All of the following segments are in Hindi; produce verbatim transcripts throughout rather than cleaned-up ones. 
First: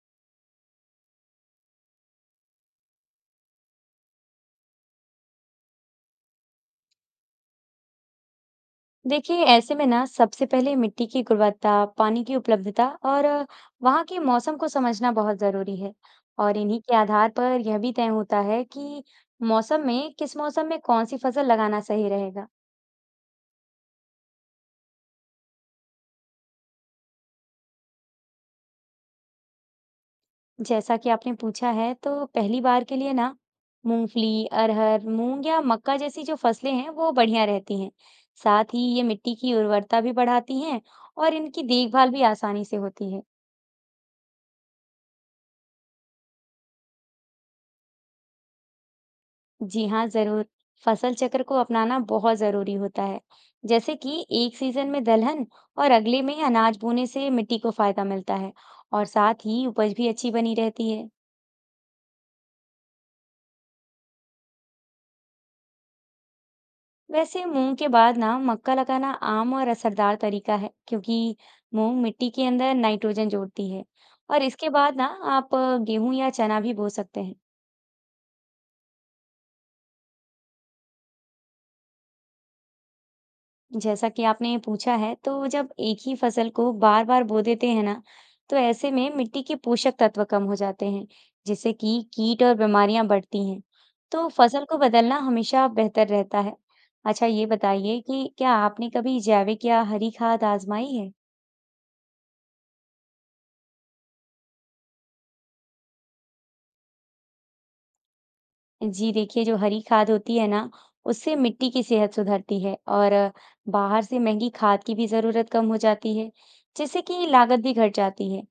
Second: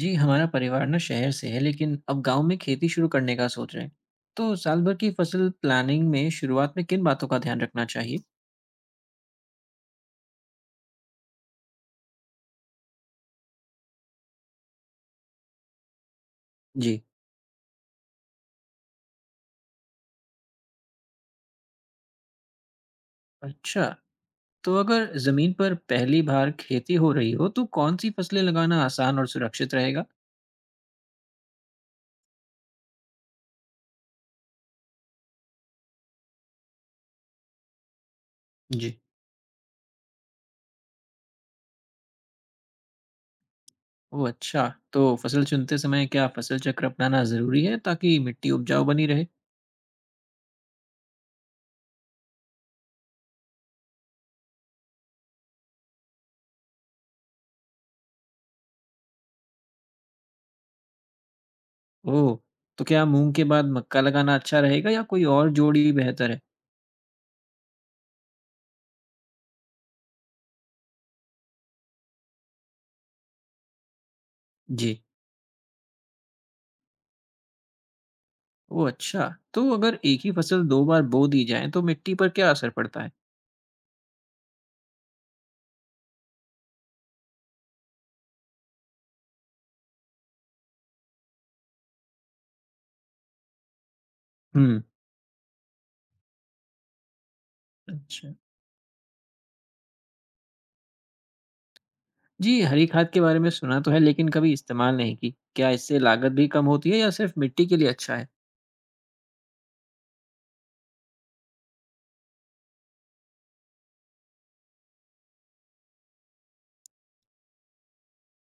जी हमारा परिवार ना शहर से है, लेकिन अब गांव में खेती शुरू करने का सोच रहे हैं। तो साल भर की फसल प्लानिंग में शुरुआत में किन बातों का ध्यान रखना चाहिए? देखिए ऐसे में ना सबसे पहले मिट्टी की गुणवत्ता, पानी की उपलब्धता और अ, वहाँ के मौसम को समझना बहुत जरूरी है। और इन्हीं के जी। आधार पर यह भी तय होता है कि मौसम में किस मौसम में कौन सी फसल लगाना सही रहेगा। अच्छा, तो अगर जमीन पर पहली बार खेती हो रही हो तो कौन सी फसलें लगाना आसान और सुरक्षित रहेगा? जैसा कि आपने पूछा है तो पहली बार के लिए ना मूंगफली, अरहर, मूंग या मक्का जैसी जो फसलें हैं वो बढ़िया रहती हैं। साथ ही जी। ये मिट्टी की उर्वरता भी बढ़ाती हैं और इनकी देखभाल भी आसानी से होती है। ओ अच्छा, तो फसल चुनते समय क्या फसल चक्र अपनाना जरूरी है ताकि मिट्टी उपजाऊ बनी रहे? जी हाँ, ज़रूर। फसल चक्र को अपनाना बहुत ज़रूरी होता है। जैसे कि एक सीज़न में दलहन और अगले में अनाज बोने से मिट्टी को फ़ायदा मिलता है और साथ ही उपज भी अच्छी बनी रहती है। ओह, तो क्या मूंग के बाद मक्का लगाना अच्छा रहेगा या कोई और जोड़ी बेहतर है? वैसे मूंग के बाद ना मक्का लगाना आम और असरदार तरीका है, क्योंकि मूंग मिट्टी के अंदर नाइट्रोजन जोड़ती है। और इसके बाद जी। ना आप गेहूं या चना भी बो सकते हैं। ओह अच्छा! तो अगर एक ही फसल दो बार बो दी जाए तो मिट्टी पर क्या असर पड़ता है? जैसा कि आपने पूछा है तो जब एक ही फसल को बार बार बो देते हैं ना, तो ऐसे में मिट्टी के पोषक तत्व कम हो जाते हैं, जिससे कि कीट और बीमारियां बढ़ती हैं। तो फसल को हुँ। बदलना हमेशा बेहतर रहता है। अच्छा ये बताइए कि अच्छा। क्या आपने कभी जैविक या हरी खाद आजमाई है। जी, हरी खाद के बारे में सुना तो है, लेकिन कभी इस्तेमाल नहीं की। क्या इससे लागत भी कम होती है या सिर्फ मिट्टी के लिए अच्छा है? जी देखिए, जो हरी खाद होती है ना, उससे मिट्टी की सेहत सुधरती है और बाहर से महँगी खाद की भी ज़रूरत कम हो जाती है, जिससे कि लागत भी घट जाती है।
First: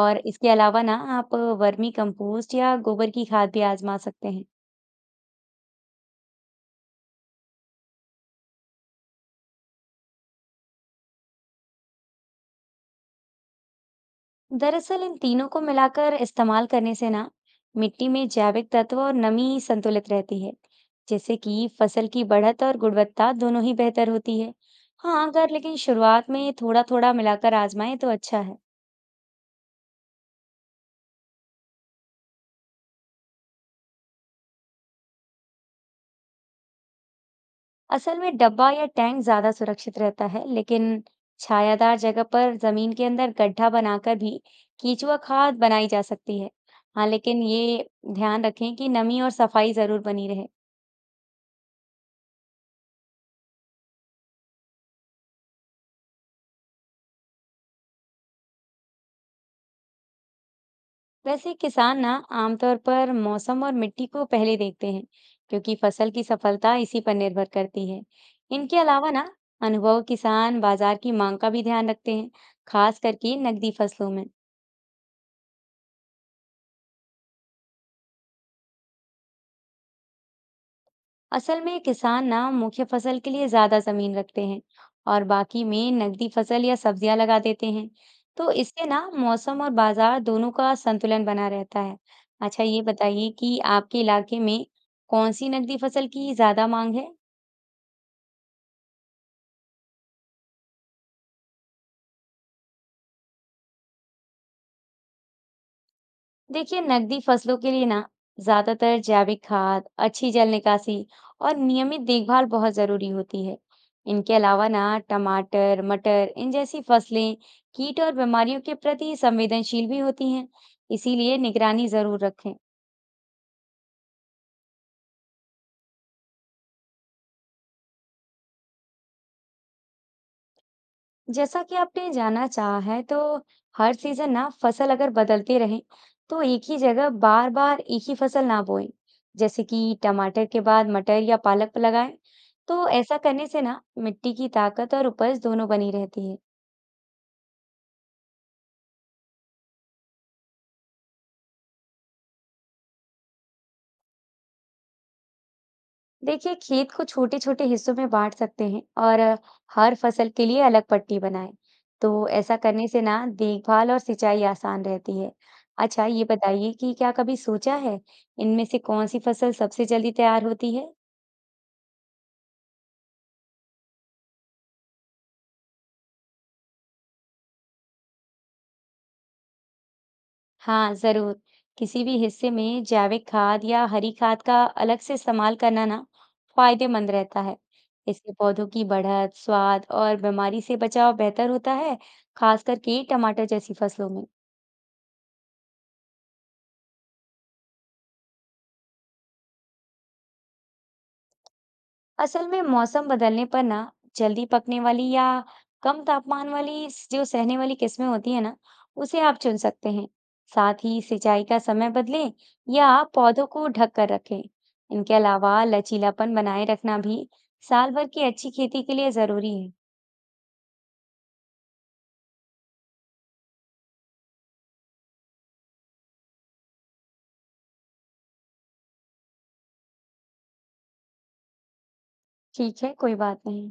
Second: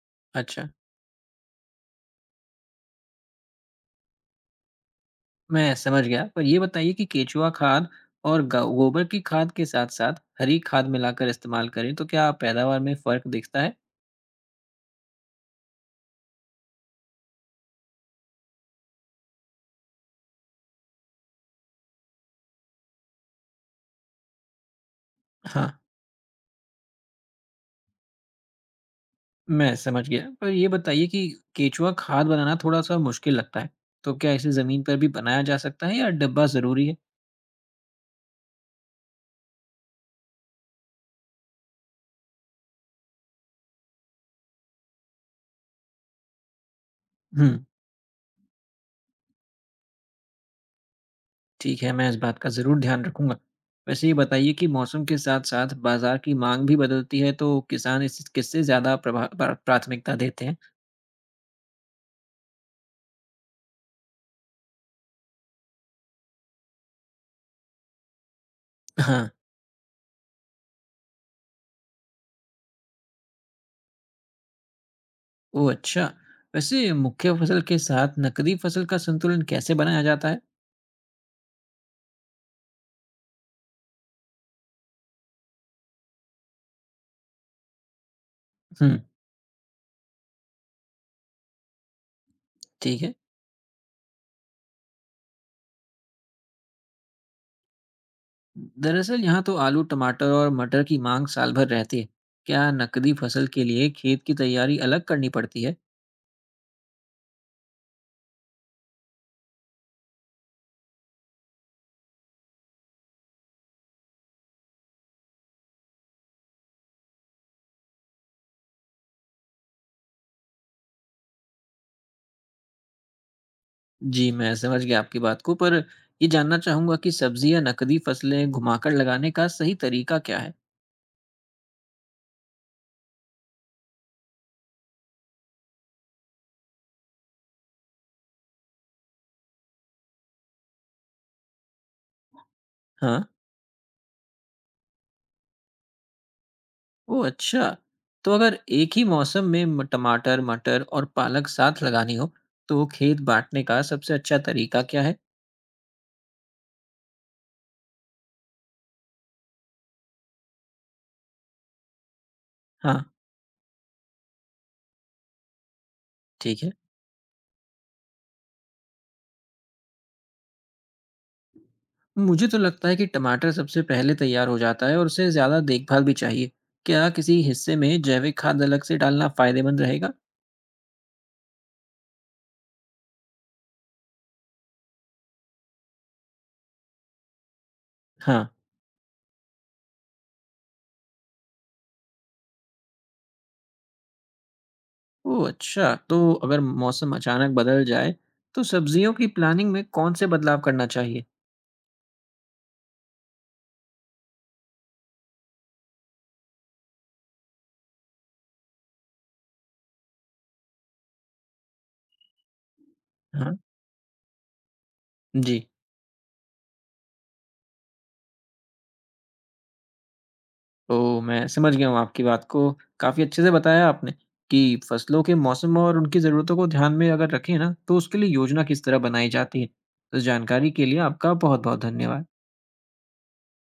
और इसके अच्छा, अलावा ना आप वर्मी कंपोस्ट या गोबर की खाद भी आज़मा सकते हैं। मैं समझ गया। पर ये बताइए कि केचुआ खाद और ग गोबर की खाद के साथ-साथ हरी खाद मिलाकर इस्तेमाल करें तो क्या पैदावार में फ़र्क दिखता है? दरअसल इन तीनों को मिलाकर इस्तेमाल करने से ना मिट्टी में जैविक तत्व और नमी संतुलित रहती है, जिससे कि फसल की बढ़त और गुणवत्ता दोनों ही बेहतर होती है। हाँ, अगर हाँ, लेकिन शुरुआत में थोड़ा-थोड़ा मिलाकर आज़माएं तो अच्छा है। मैं समझ गया। पर ये बताइए कि केचुआ खाद बनाना थोड़ा-सा मुश्किल लगता है। तो क्या इसे ज़मीन पर भी बनाया जा सकता है या डब्बा ज़रूरी है? असल में डब्बा या टैंक ज्यादा सुरक्षित रहता है, लेकिन छायादार जगह पर जमीन के अंदर गड्ढा बनाकर भी केंचुआ खाद बनाई जा सकती है। हाँ, लेकिन हुँ। ये ध्यान रखें कि नमी और सफाई जरूर बनी रहे। ठीक है, मैं इस बात का ज़रूर ध्यान रखूँगा। वैसे ये बताइए कि मौसम के साथ-साथ बाज़ार की माँग भी बदलती है, तो किसान इस किससे ज़्यादा प्रभा प्रा प्राथमिकता देते हैं? वैसे किसान ना आमतौर पर मौसम और मिट्टी को पहले देखते हैं, क्योंकि फसल की सफलता इसी पर निर्भर करती है। इनके अलावा ना हाँ। अनुभव किसान बाजार की मांग का भी ध्यान रखते हैं, खास करके नकदी फसलों में। ओह अच्छा। वैसे मुख्य फसल के साथ नकदी फसल का संतुलन कैसे बनाया जाता है? असल में किसान ना मुख्य फसल के लिए ज्यादा जमीन रखते हैं और बाकी में नगदी फसल या सब्जियां लगा देते हैं। तो इससे हुँ। ना मौसम और बाजार दोनों का संतुलन बना रहता है। अच्छा ये ठीक है। बताइए कि आपके इलाके में कौन सी नगदी फसल की ज्यादा मांग है। दरअसल यहाँ तो आलू, टमाटर और मटर की माँग साल भर रहती है। क्या नकदी फसल के लिए खेत की तैयारी अलग करनी पड़ती है? देखिए नकदी फसलों के लिए ना ज्यादातर जैविक खाद, अच्छी जल निकासी और नियमित देखभाल बहुत जरूरी होती है। इनके अलावा ना टमाटर, मटर इन जैसी फसलें कीट और बीमारियों के प्रति संवेदनशील भी होती हैं, इसीलिए निगरानी जरूर रखें। जी, मैं समझ गया आपकी बात को, पर ये जानना चाहूँगा कि सब्ज़ी या नकदी फसलें घुमाकर लगाने का सही तरीका क्या है? जैसा कि आपने जाना चाहा है तो हर सीजन ना फसल अगर बदलती रहे, तो एक ही जगह बार बार एक ही फसल ना बोएं। जैसे कि टमाटर के बाद मटर या पालक लगाएं, तो ऐसा हाँ। करने से ना मिट्टी की ताकत और उपज दोनों बनी रहती है। ओह अच्छा! तो अगर एक ही मौसम में म टमाटर, मटर और पालक साथ लगानी हो, तो खेत बाँटने का सबसे अच्छा तरीका क्या है? देखिए खेत को छोटे छोटे हिस्सों में बांट सकते हैं और हर फसल के लिए अलग पट्टी बनाएं, तो ऐसा करने हाँ। से ना देखभाल और सिंचाई आसान रहती है। अच्छा ये ठीक है। बताइए कि क्या कभी सोचा है इनमें से कौन सी फसल सबसे जल्दी तैयार होती है। मुझे तो लगता है कि टमाटर सबसे पहले तैयार हो जाता है और उसे ज़्यादा देखभाल भी चाहिए। क्या किसी हिस्से में जैविक खाद अलग से डालना फ़ायदेमंद रहेगा? हाँ जरूर, किसी भी हिस्से में जैविक खाद या हरी खाद का अलग से इस्तेमाल करना ना फायदेमंद रहता है। इससे हाँ। पौधों की बढ़त, स्वाद और बीमारी से बचाव बेहतर होता है, खास करके टमाटर जैसी फसलों में। ओह अच्छा, तो अगर मौसम अचानक बदल जाए, तो सब्जियों की प्लानिंग में कौन से बदलाव करना चाहिए? असल में मौसम बदलने पर ना जल्दी पकने वाली या कम तापमान वाली स- जो सहने वाली किस्में होती है ना, उसे आप चुन सकते हैं। साथ ही सिंचाई का समय बदलें या पौधों हाँ। को ढक कर रखें। इनके अलावा जी, लचीलापन बनाए रखना भी साल भर की अच्छी खेती के लिए जरूरी है। तो मैं समझ गया हूँ आपकी बात को, काफ़ी अच्छे से बताया आपने कि फसलों के मौसम और उनकी ज़रूरतों को ध्यान में अगर रखें ना, तो उसके लिए योजना किस तरह बनाई जाती है। इस जानकारी के लिए आपका बहुत-बहुत धन्यवाद। ठीक है, कोई बात नहीं।